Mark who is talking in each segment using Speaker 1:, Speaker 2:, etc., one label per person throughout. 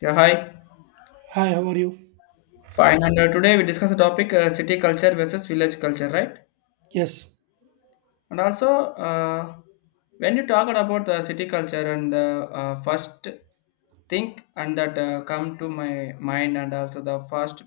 Speaker 1: Yeah, hi.
Speaker 2: Hi, how are you?
Speaker 1: Fine. And today we discuss the topic city culture versus village culture, right?
Speaker 2: Yes,
Speaker 1: And also, uh, when you talk about the city culture and the first think and that come to my mind and also the first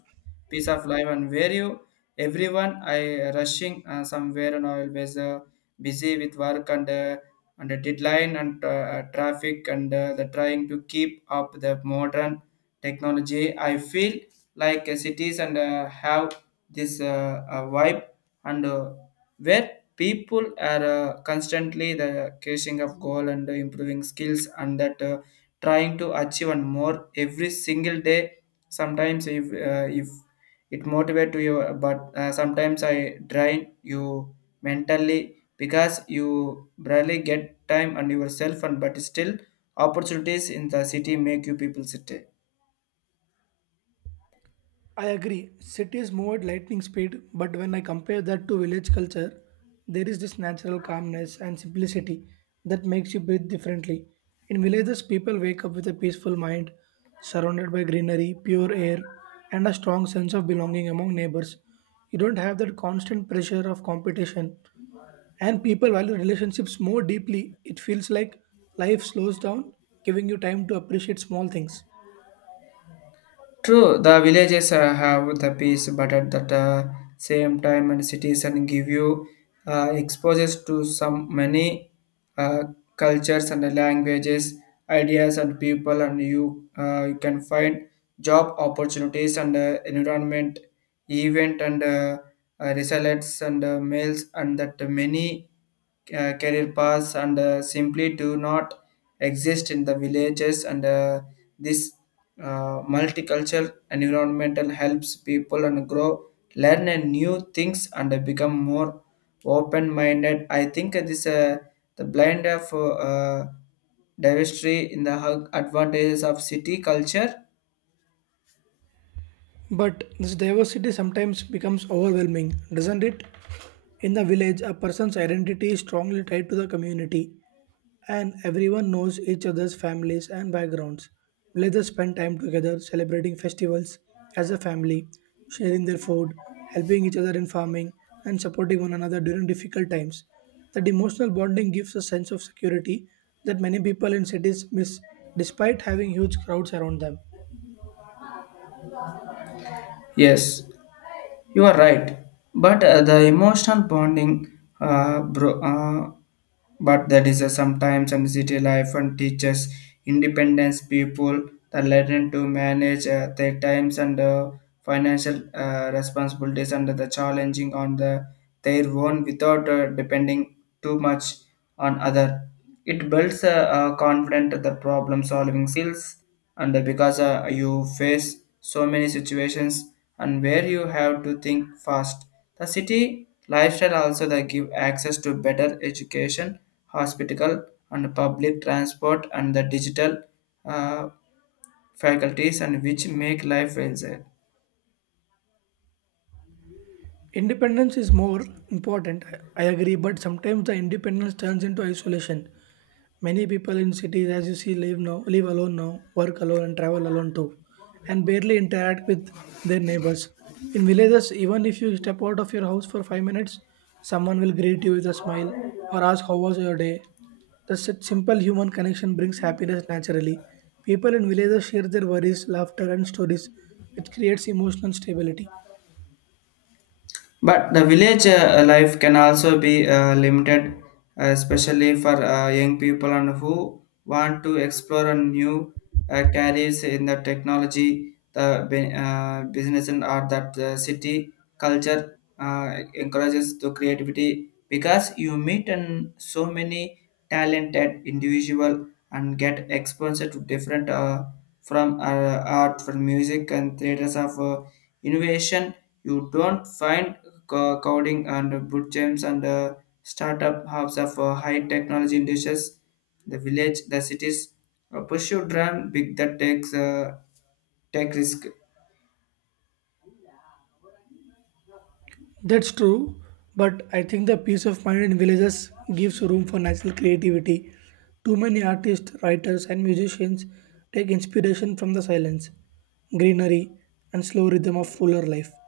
Speaker 1: piece of life and where you everyone I rushing somewhere and always busy with work and the deadline and traffic and the trying to keep up the modern technology. I feel like cities and have this vibe and where people are constantly the chasing of goal and improving skills and that trying to achieve and more every single day sometimes if it motivate to you, but sometimes I drain you mentally because you barely get time and yourself and but still opportunities in the city make you people sit.
Speaker 2: I agree. Cities move at lightning speed, but when I compare that to village culture, there is this natural calmness and simplicity that makes you breathe differently. In villages, people wake up with a peaceful mind, surrounded by greenery, pure air, and a strong sense of belonging among neighbors. You don't have that constant pressure of competition, and people value relationships more deeply. It feels like life slows down, giving you time to appreciate small things.
Speaker 1: True, the villages have the peace, but at that same time, and cities and give you exposures to some many uh, cultures and languages, ideas and people, and you can find job opportunities and environment, event and resilience and mails, and that many career paths and simply do not exist in the villages and this multicultural environmental helps people and grow learn and new things and become more open minded. I think this the blind of diversity in the advantages of city culture.
Speaker 2: But this diversity sometimes becomes overwhelming, doesn't it? In the village, a person's identity is strongly tied to the community, and everyone knows each other's families and backgrounds. Villagers spend time together celebrating festivals as a family, sharing their food, helping each other in farming, and supporting one another during difficult times. That emotional bonding gives a sense of security that many people in cities miss despite having huge crowds around them.
Speaker 1: Yes, you are right, but the emotional bonding, bro, but that is a sometimes and city life and teaches independence people the learn to manage their times and financial responsibilities and the challenging on the their own without depending too much on other. It builds a confident the problem solving skills, and because you face so many situations and where you have to think fast. The city lifestyle also they give access to better education, hospital, and public transport and the digital uh, faculties and which make life easier.
Speaker 2: Independence is more important, I agree, but sometimes the independence turns into isolation. Many people in cities, as you see, live now, live alone now, work alone, and travel alone too, and barely interact with their neighbors. In villages, even if you step out of your house for 5 minutes, someone will greet you with a smile or ask how was your day. The simple human connection brings happiness naturally. People in villages share their worries, laughter, and stories, which creates emotional stability.
Speaker 1: But the village life can also be limited, especially for young people and who want to explore a new careers in the technology, the business, and art. That the city culture encourages the creativity because you meet and so many talented individual and get exposure to different, from art from music and theaters of innovation. You don't find coding and boot camps and startup hubs of high technology industries. The village the cities a pursue dream big that take risk.
Speaker 2: That's true, but I think the peace of mind in villages gives room for natural creativity. Too many artists, writers, and musicians take inspiration from the silence, greenery, and slow rhythm of fuller life.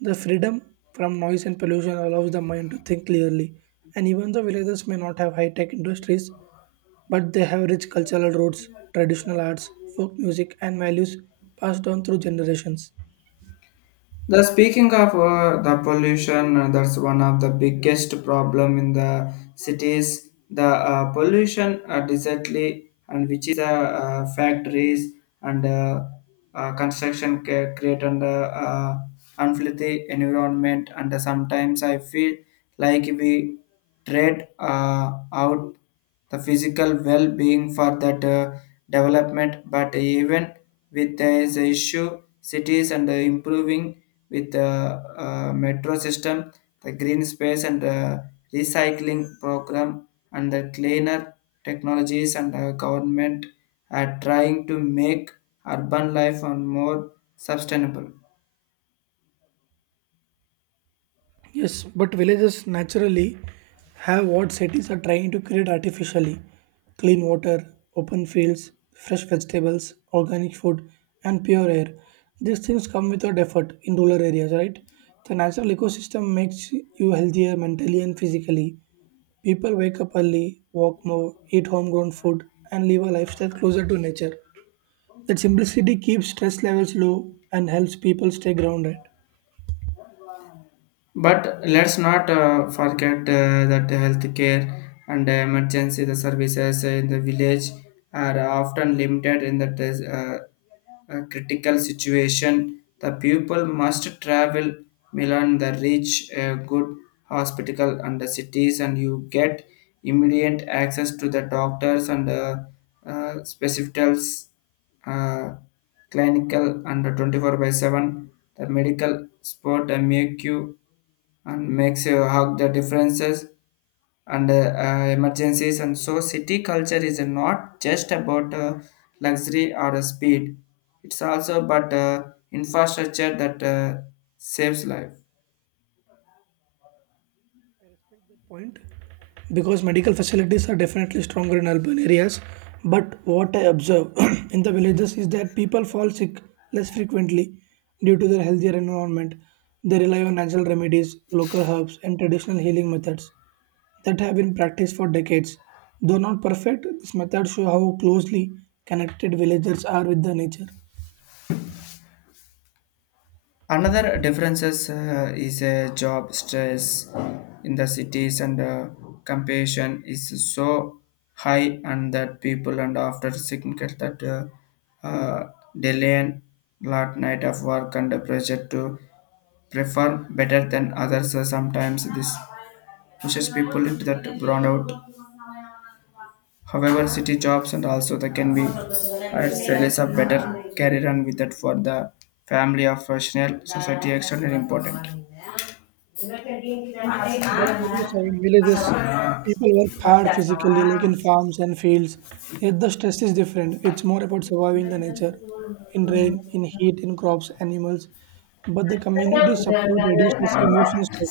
Speaker 2: The freedom from noise and pollution allows the mind to think clearly, and even the villages may not have high tech industries, but they have rich cultural roots, traditional arts, folk music, and values passed on through generations.
Speaker 1: The speaking of the pollution, that's one of the biggest problem in the cities. The pollution, desertly, and which is the factories and construction create an unhealthy environment. And sometimes I feel like we trade out the physical well-being for that development. But even with this issue, cities and improving with the metro system, the green space and the recycling program and the cleaner technologies, and the government are trying to make urban life on more sustainable.
Speaker 2: Yes, but villages naturally have what cities are trying to create artificially clean water, open fields, fresh vegetables, organic food, and pure air. These things come without effort in rural areas, right? The natural ecosystem makes you healthier mentally and physically. People wake up early, walk more, eat homegrown food, and live a lifestyle closer to nature. That simplicity keeps stress levels low and helps people stay grounded.
Speaker 1: But let's not forget that the healthcare and the emergency the services in the village are often limited in that critical situation. The people must travel Milan the reach a good hospital, and the cities and you get immediate access to the doctors and specialists, uh, clinical and 24/7 the medical sport make you and makes you hug the differences and emergencies, and so city culture is not just about luxury or speed. It's also about infrastructure that saves life.
Speaker 2: Point, because medical facilities are definitely stronger in urban areas, but what I observe in the villages is that people fall sick less frequently due to their healthier environment. They rely on natural remedies, local herbs, and traditional healing methods that have been practiced for decades. Though not perfect, these methods show how closely connected villagers are with the nature.
Speaker 1: Another differences is a job stress in the cities and competition is so high and that people and after significant that delay and lot night of work under pressure to perform better than others. So sometimes this pushes people into that burnout. However, city jobs and also they can be at Australia's a better career and with that for the family of professional society extremely important.
Speaker 2: But you know, so in villages, people work hard physically, like in farms and fields. Yet the stress is different. It's more about surviving the nature, in rain, in heat, in crops, animals. But the community support reduces emotional stress.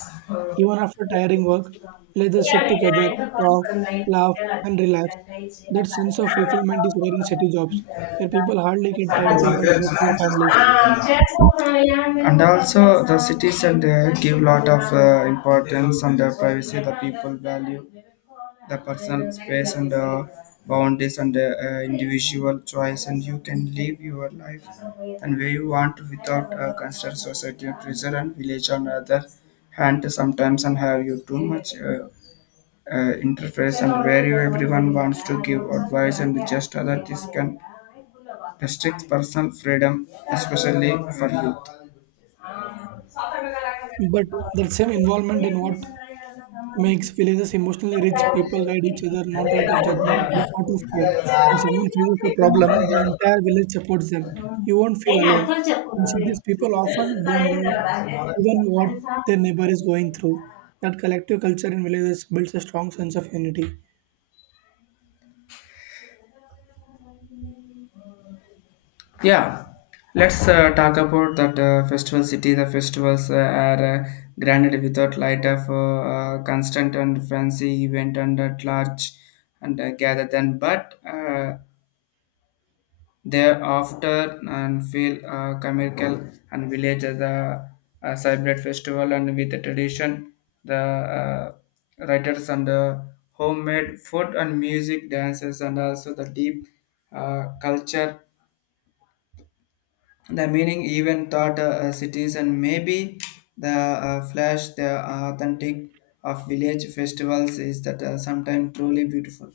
Speaker 2: Even after tiring work, villages sit together, talk, laugh, and relax. That sense of fulfillment is rare in city jobs, where people hardly get time to
Speaker 1: Thank
Speaker 2: even
Speaker 1: you.
Speaker 2: talk to their families.
Speaker 1: And also the cities and give lot of importance and privacy. The people value the personal space and boundaries and individual choice, and you can live your life and where you want to without constant society pressure. And village on the other hand sometimes and have you too much interface and where you everyone wants to give advice and just other, this can restrict personal freedom especially for
Speaker 2: But that same involvement in what makes villages emotionally rich. People guide each other not out of judgment but out of fear. When someone faces a problem, the entire village supports them. You won't feel alone. In cities, people often don't know
Speaker 1: youth.
Speaker 2: even what their neighbor is going through. That collective culture in villages builds a strong sense of unity.
Speaker 1: Yeah, let's talk about that festival city. The festivals are granted without light of constant and fancy event and at large and gather then, but thereafter and feel commercial. And village as a celebrate festival and with the tradition, the writers and homemade food and music, dances and also the deep culture. The meaning even taught cities and maybe the flash, the authentic of village festivals is that sometimes truly beautiful.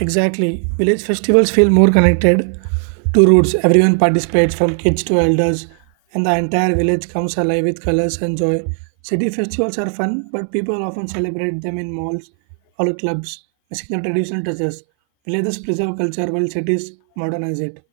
Speaker 2: Exactly. Village festivals feel more connected to roots. Everyone participates from kids to elders, and the entire village comes alive with colors and joy. City festivals are fun, but people often celebrate them in malls or clubs, missing the traditional touches. Villages preserve culture while cities modernize it.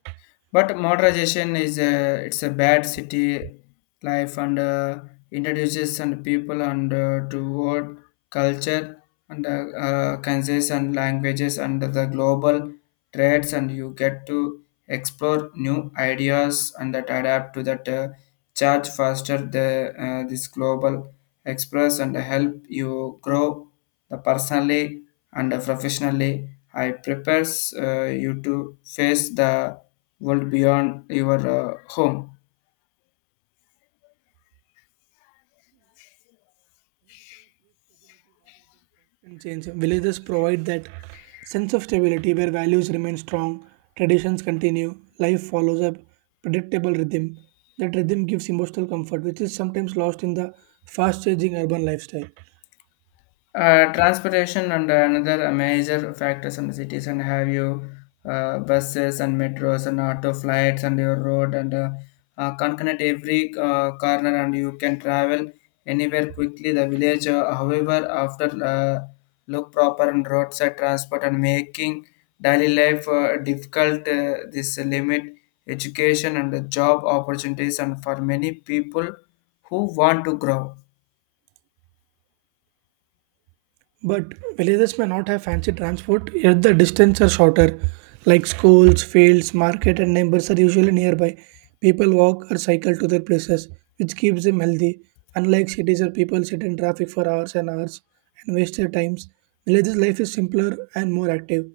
Speaker 1: But modernization it's a bad city life and introduces and people and toward culture and countries and languages and the global trades, and you get to explore new ideas and that adapt to that charge faster the this global express and help you grow the personally and professionally. I prepares you to face the world beyond your home.
Speaker 2: And change. Villages provide that sense of stability where values remain strong, traditions continue, life follows a predictable rhythm. That rhythm gives emotional comfort, which is sometimes lost in the fast changing urban lifestyle.
Speaker 1: Transportation and another major factors in the cities and have you buses and metros and auto flights and your road and can connect every corner, and you can travel anywhere quickly. The village however after look proper and roadside transport, and making daily life difficult. This limit education and the job opportunities and for many people who want to grow.
Speaker 2: But villages may not have fancy transport, yet the distances are shorter, like schools, fields, market, and neighbors are usually nearby. People walk or cycle to their places, which keeps them healthy. Unlike cities where people sit in traffic for hours and hours and waste their times, villages life is simpler and more active.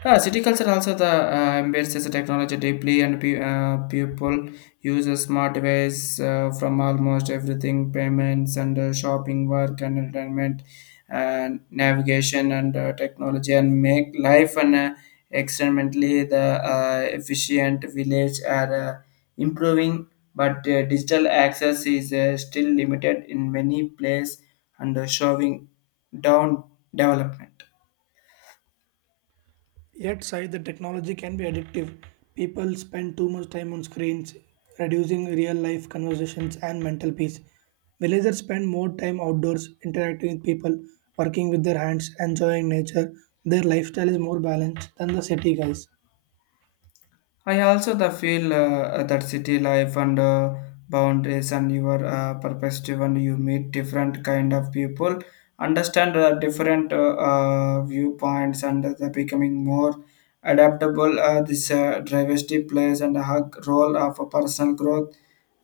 Speaker 1: Huh, city culture also the embraces the technology deeply, and people use a smart device from almost everything payments and shopping work and entertainment and navigation and technology and make life and experimentally the efficient village are improving, but digital access is still limited in many places and showing down development.
Speaker 2: Yet, side the technology can be addictive. People spend too much time on screens, reducing real life conversations and mental peace. Villagers spend more time outdoors, interacting with people, working with their hands, enjoying nature. Their lifestyle is more balanced than the city guys.
Speaker 1: I also the feel that city life and boundaries and your perspective, and you meet different kind of people, understand different viewpoints and the becoming more adaptable. This diversity plays and a role of a personal growth.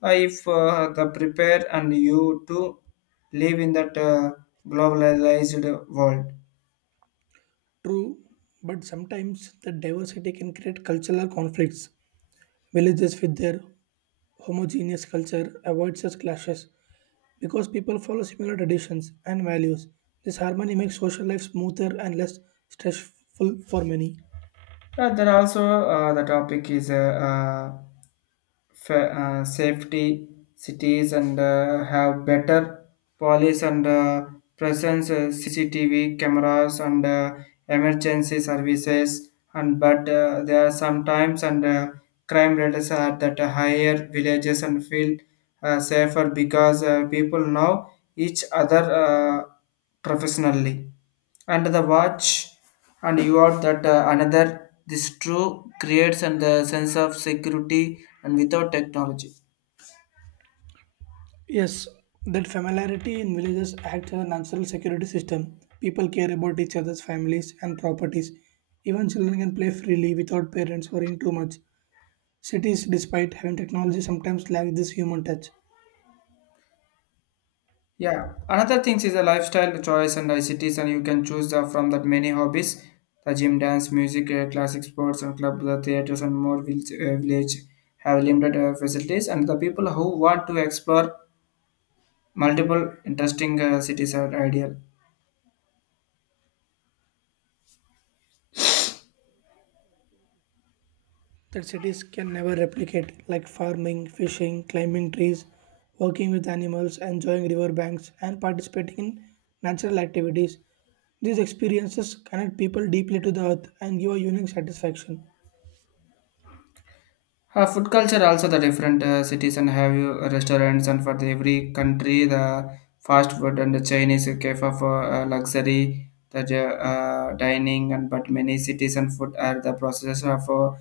Speaker 1: If the prepare and you to live in that globalized world.
Speaker 2: True, but sometimes the diversity can create cultural conflicts. Villages with their homogeneous culture avoid such clashes, because people follow similar traditions and values. This harmony makes social life smoother and less stressful for many.
Speaker 1: There also the topic is safety. Cities and have better police and presence, CCTV cameras and emergency services, and but there are sometimes and crime rates are that higher. Villages and feel safer because people know each other professionally and the watch, and you are that another this true creates and the sense of security and without technology.
Speaker 2: Yes, that familiarity in villages acts as a natural security system. People care about each other's families and properties. Even children can play freely without parents worrying too much. Cities, despite having technology, sometimes lack this human touch.
Speaker 1: Yeah, another thing is a lifestyle choice and icts, and you can choose from that many hobbies the gym dance music classic sports and club the theaters and more village have limited facilities, and the people who want to explore multiple interesting cities are ideal.
Speaker 2: That cities can never replicate, like farming, fishing, climbing trees, working with animals, enjoying riverbanks, and participating in natural activities. These experiences connect people deeply to the earth and give a unique satisfaction.
Speaker 1: Food culture also the different cities and have you restaurants and for the every country the fast food and the Chinese cafe for luxury that dining, and but many cities and food are the process of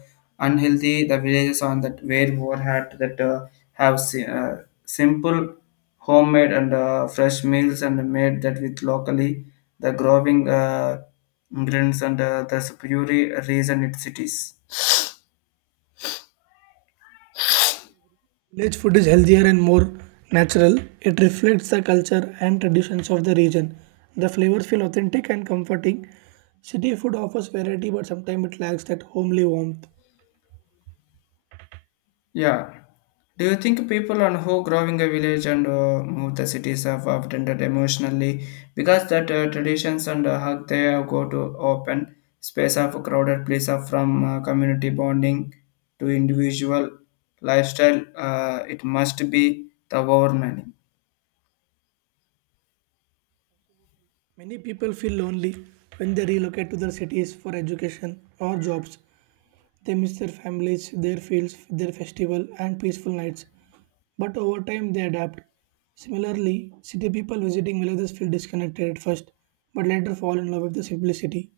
Speaker 1: unhealthy. The villages on that where more had that have simple homemade and fresh meals and made that with locally the growing ingredients and the superior reason it cities.
Speaker 2: Village food is healthier and more natural. It reflects the culture and traditions of the region. The flavors feel authentic and comforting. City food offers variety, but sometimes it lacks that homely warmth.
Speaker 1: Yeah. Do you think people on who growing a village and move the cities have often that emotionally because that traditions and hug they go to open space of crowded place of from community bonding to individual lifestyle. It must be the overmining.
Speaker 2: Many people feel lonely when they relocate to their cities for education or jobs. They miss their families, their fields, their festival, and peaceful nights. But over time, they adapt. Similarly, city people visiting villages feel disconnected at first, but later fall in love with the simplicity.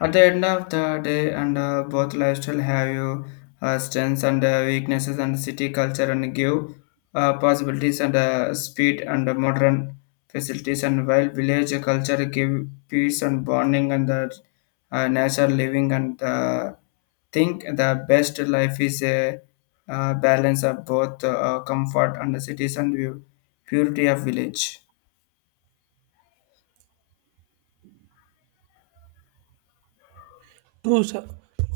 Speaker 1: At the end of the day, and both lifestyle have you strengths and weaknesses, and city culture and give possibilities and speed and modern facilities, and while village culture give peace and bonding and the nature living and think the best life is a balance of both comfort and the cities and view, purity of village.
Speaker 2: True, sir.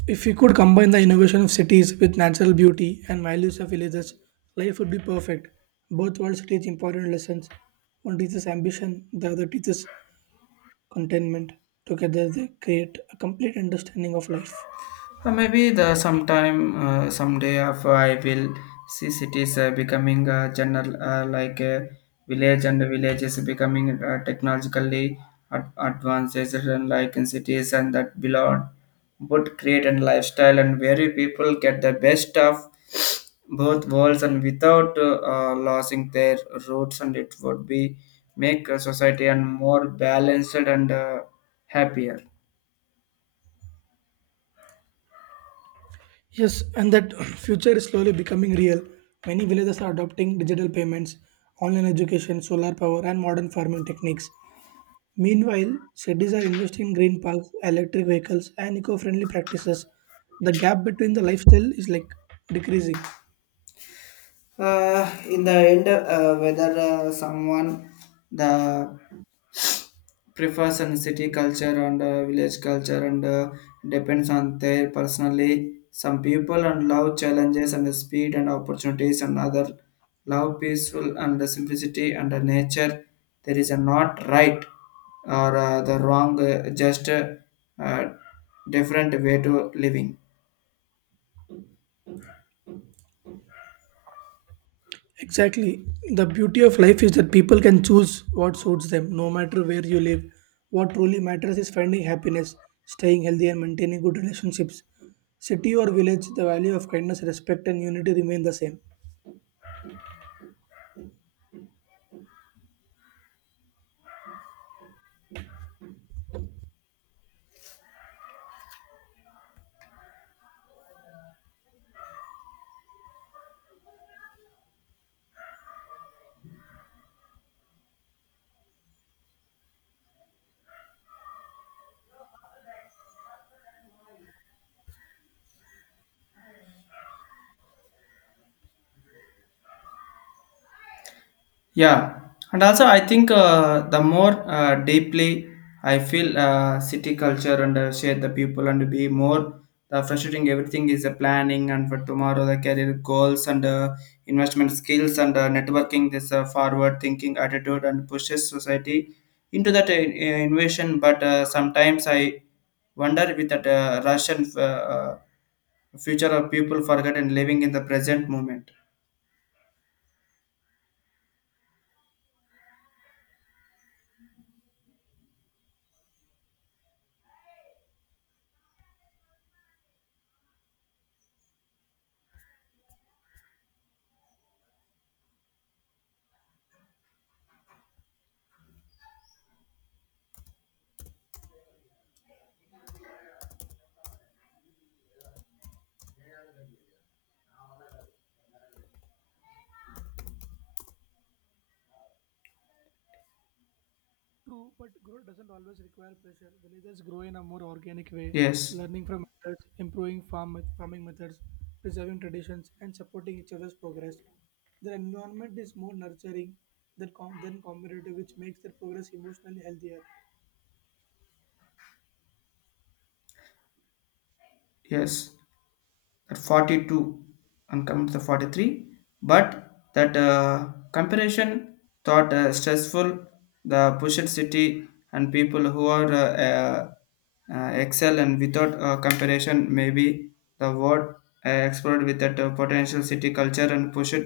Speaker 2: If we could combine the innovation of cities with natural beauty and values of villages, life would be perfect. Both worlds teach important lessons. One teaches ambition, the other teaches contentment. Together, they create a complete understanding of life.
Speaker 1: Or maybe the sometime someday of I will see cities becoming general like a village and villages becoming technologically advanced and like in cities and that belong would create a lifestyle and where people get the best of both worlds and without losing their roots and it would be make a society and more balanced and happier.
Speaker 2: Yes, and that future is slowly becoming real. Many villages are adopting digital payments, online education, solar power, and modern farming techniques. Meanwhile, cities are investing in green parks, electric vehicles, and eco friendly practices. The gap between the lifestyle is like decreasing.
Speaker 1: In the end, whether someone the prefers in city culture and village culture and depends on their personally. Some people and love challenges and speed and opportunities, and other love peaceful and the simplicity and the nature. There is a not right or the wrong, just uh, different way to living.
Speaker 2: Exactly. The beauty of life is that people can choose what suits them, no matter where you live. What truly matters is finding happiness, staying healthy, and maintaining good relationships. City or village, the value of kindness, respect, and unity remain the same.
Speaker 1: Yeah, and also I think the more deeply I feel city culture and share the people and be more the frustrating everything is the planning and for tomorrow the career goals and investment skills and networking this forward thinking attitude and pushes society into that innovation. But sometimes I wonder with that Russian future of people forgotten living in the present moment.
Speaker 2: True, but growth doesn't always require pressure. Villages grow in a more organic way,
Speaker 1: Yes,
Speaker 2: learning from others, improving farming methods, preserving traditions, and supporting each other's progress. Their environment is more nurturing than, than competitive, which makes their progress emotionally healthier.
Speaker 1: yes. At 42 and come to the 43 but that comparison thought stressful the pushed city and people who are excel and without comparison maybe the world explored with that potential city culture and pushed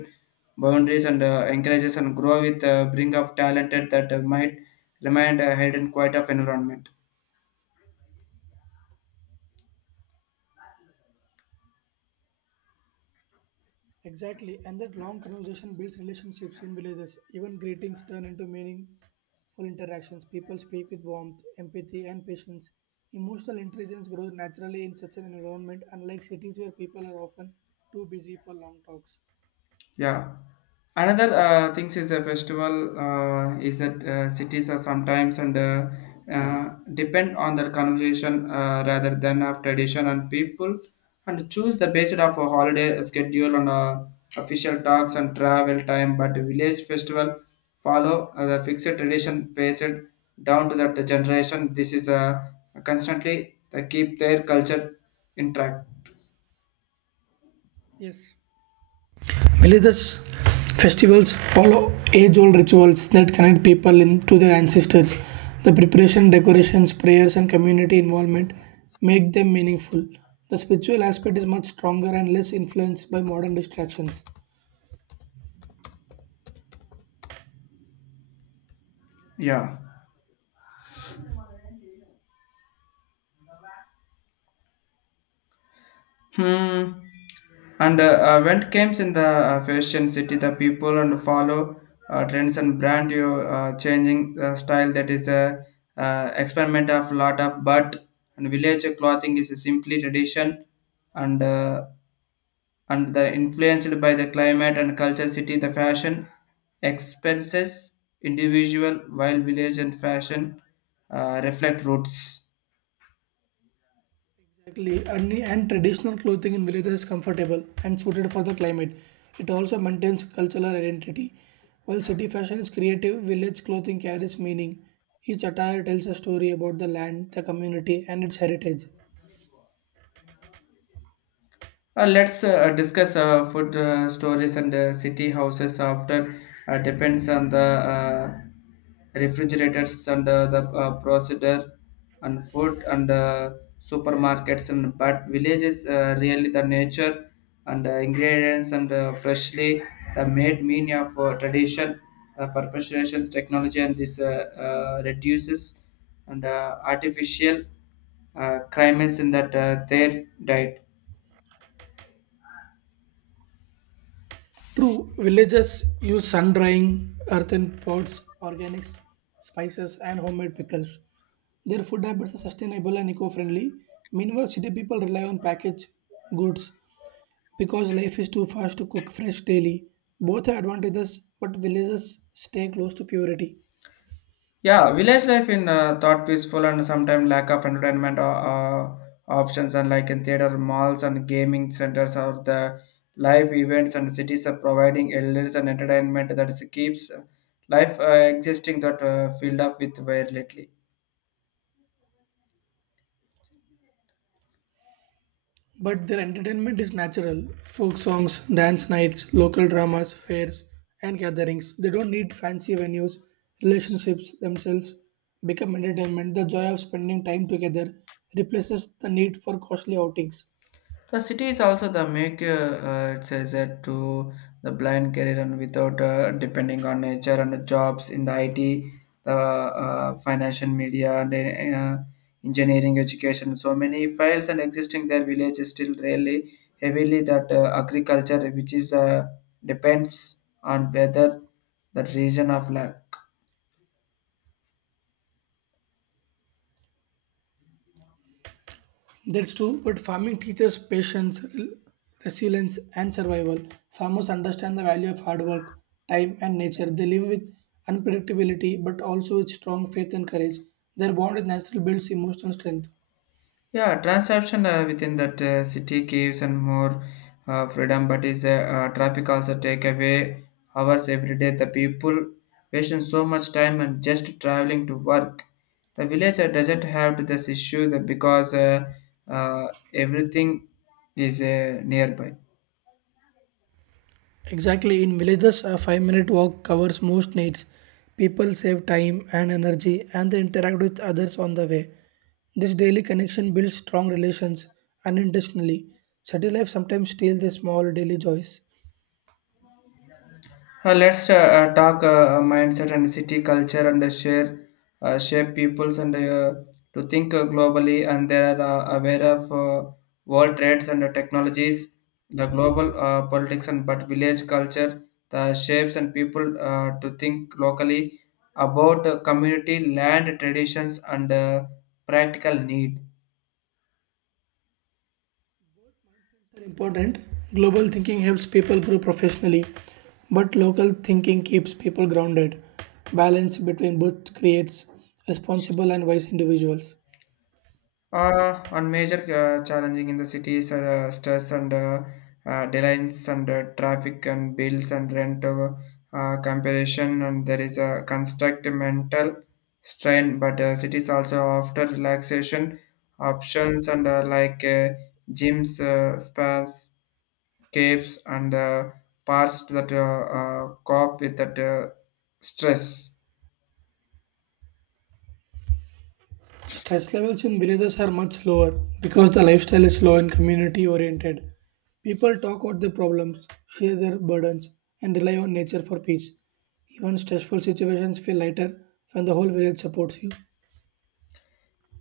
Speaker 1: boundaries and encourages and grow with bring of talented that might remain a hidden quiet of environment.
Speaker 2: Exactly, and that long conversation builds relationships in villages. Even greetings turn into meaningful interactions. People speak with warmth, empathy, and patience. Emotional intelligence grows naturally in such an environment, unlike cities where people are often too busy for long talks.
Speaker 1: Yeah. Another things is a festival is that cities are sometimes and depend on their conversation rather than of tradition and people and choose the based of a holiday schedule on official talks and travel time. But village festival follow the fixed tradition based down to that generation. This is constantly they keep their culture intact.
Speaker 2: Yes. Religious festivals follow age old rituals that connect people in, to their ancestors. The preparation, decorations, prayers, and community involvement make them meaningful. The spiritual aspect is much stronger and less influenced by modern distractions.
Speaker 1: Yeah. Hmm. And when it comes in the fashion city, the people and follow trends and brand you changing style that is a experiment of lot of but and village clothing is a simply tradition and uh, and the influenced by the climate and culture city the fashion expenses individual while village and fashion reflect roots.
Speaker 2: Exactly, and traditional clothing in villages is comfortable and suited for the climate. It also maintains cultural identity. While city fashion is creative, village clothing carries meaning. Each attire tells a story about the land, the community, and its heritage.
Speaker 1: Let's discuss food stories and city houses after depends on the refrigerators and the procedure and food and supermarkets and but villages really the nature and ingredients and freshly the made meaning of tradition the perpetuations technology and this reduces and artificial crimes in that their diet.
Speaker 2: True, villagers use sun drying, earthen pots, organics, spices, and homemade pickles. Their food habits are sustainable and eco friendly. Meanwhile, city people rely on packaged goods because life is too fast to cook fresh daily. Both have advantages, but villagers stay close to purity.
Speaker 1: Yeah, village life in thought peaceful and sometimes lack of entertainment options and like in theater malls and gaming centers or the live events and cities are providing elders and entertainment that is, keeps life existing that filled up with very little.
Speaker 2: But their entertainment is natural folk songs, dance nights, local dramas, fairs, and gatherings. They don't need fancy venues. Relationships themselves become entertainment. The joy of spending time together replaces the need for costly outings.
Speaker 1: The city is also the make it says that to the blind career and without depending on nature and jobs in the IT, the financial media and engineering education. So many files and existing their village is still really heavily that agriculture which is depends on whether that region of land.
Speaker 2: That's true, but farming teaches patience, resilience, and survival. Farmers understand the value of hard work, time, and nature. They live with unpredictability but also with strong faith and courage. Their bond with nature builds emotional strength.
Speaker 1: Yeah, transaction within that city gives and more freedom, but is traffic also take away hours every day. The people wasting so much time and just traveling to work. The villager doesn't have to this issue that because uh, everything is nearby.
Speaker 2: Exactly, in villages, a 5 minute walk covers most needs. People save time and energy and they interact with others on the way. This daily connection builds strong relations unintentionally. City life sometimes steals the small daily joys.
Speaker 1: Let's talk mindset and city culture and share shape peoples and to think globally and they are aware of world trades and technologies, the global politics and but village culture, the shapes and people to think locally about community land traditions and practical need.
Speaker 2: Are important, global thinking helps people grow professionally, but local thinking keeps people grounded. Balance between both creates responsible and wise individuals.
Speaker 1: One major challenging in the cities are stress and delays and traffic and bills and rent comparison and there is a construct mental strain but cities also offer relaxation options and like gyms, spas, caves and parks that cope with that stress.
Speaker 2: Stress levels in villages are much lower because the lifestyle is slow and community oriented. People talk out their problems, share their burdens, and rely on nature for peace. Even stressful situations feel lighter when the whole village supports you.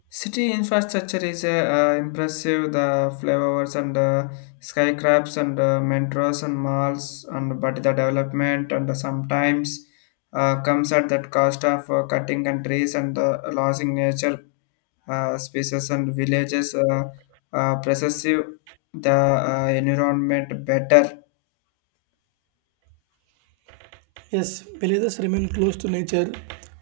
Speaker 1: City infrastructure is impressive. The flyovers and skyscrapers and metros and malls, and but the development and sometimes comes at that cost of cutting countries and losing nature species and villages. Possessive the environment better.
Speaker 2: Yes, villages remain close to nature.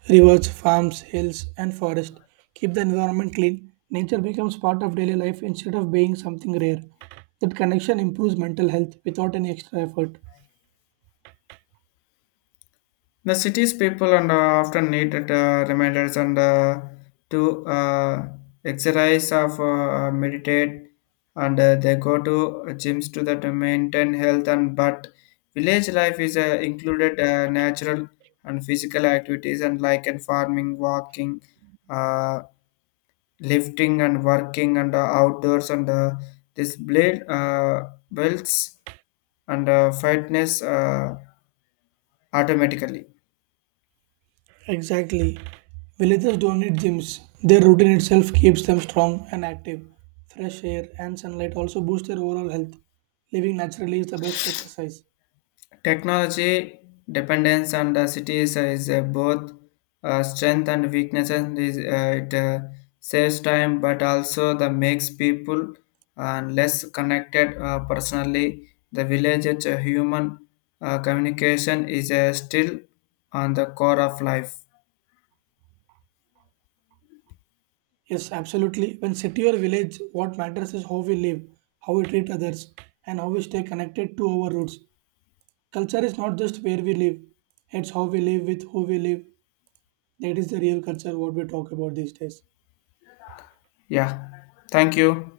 Speaker 2: Rivers, farms, hills, and forests keep the environment clean. Nature becomes part of daily life instead of being something rare. That connection improves mental health without any extra effort.
Speaker 1: The city's people and often needed reminders and to exercise of meditate and they go to gyms to that to maintain health and but village life is included natural and physical activities and like in farming walking uh, lifting and working and outdoors and this blade builds and fitness automatically.
Speaker 2: Exactly. Villagers don't need gyms. Their routine itself keeps them strong and active. Fresh air and sunlight also boost their overall health. Living naturally is the best exercise.
Speaker 1: Technology dependence on the cities is both strength and weakness. And is, it saves time, but also the makes people less connected personally. The villages' human communication is still on the core of life.
Speaker 2: Yes, absolutely. When city or village, what matters is how we live, how we treat others, and how we stay connected to our roots. Culture is not just where we live, it's how we live with who we live. That is the real culture what we talk about these days.
Speaker 1: Yeah, thank you.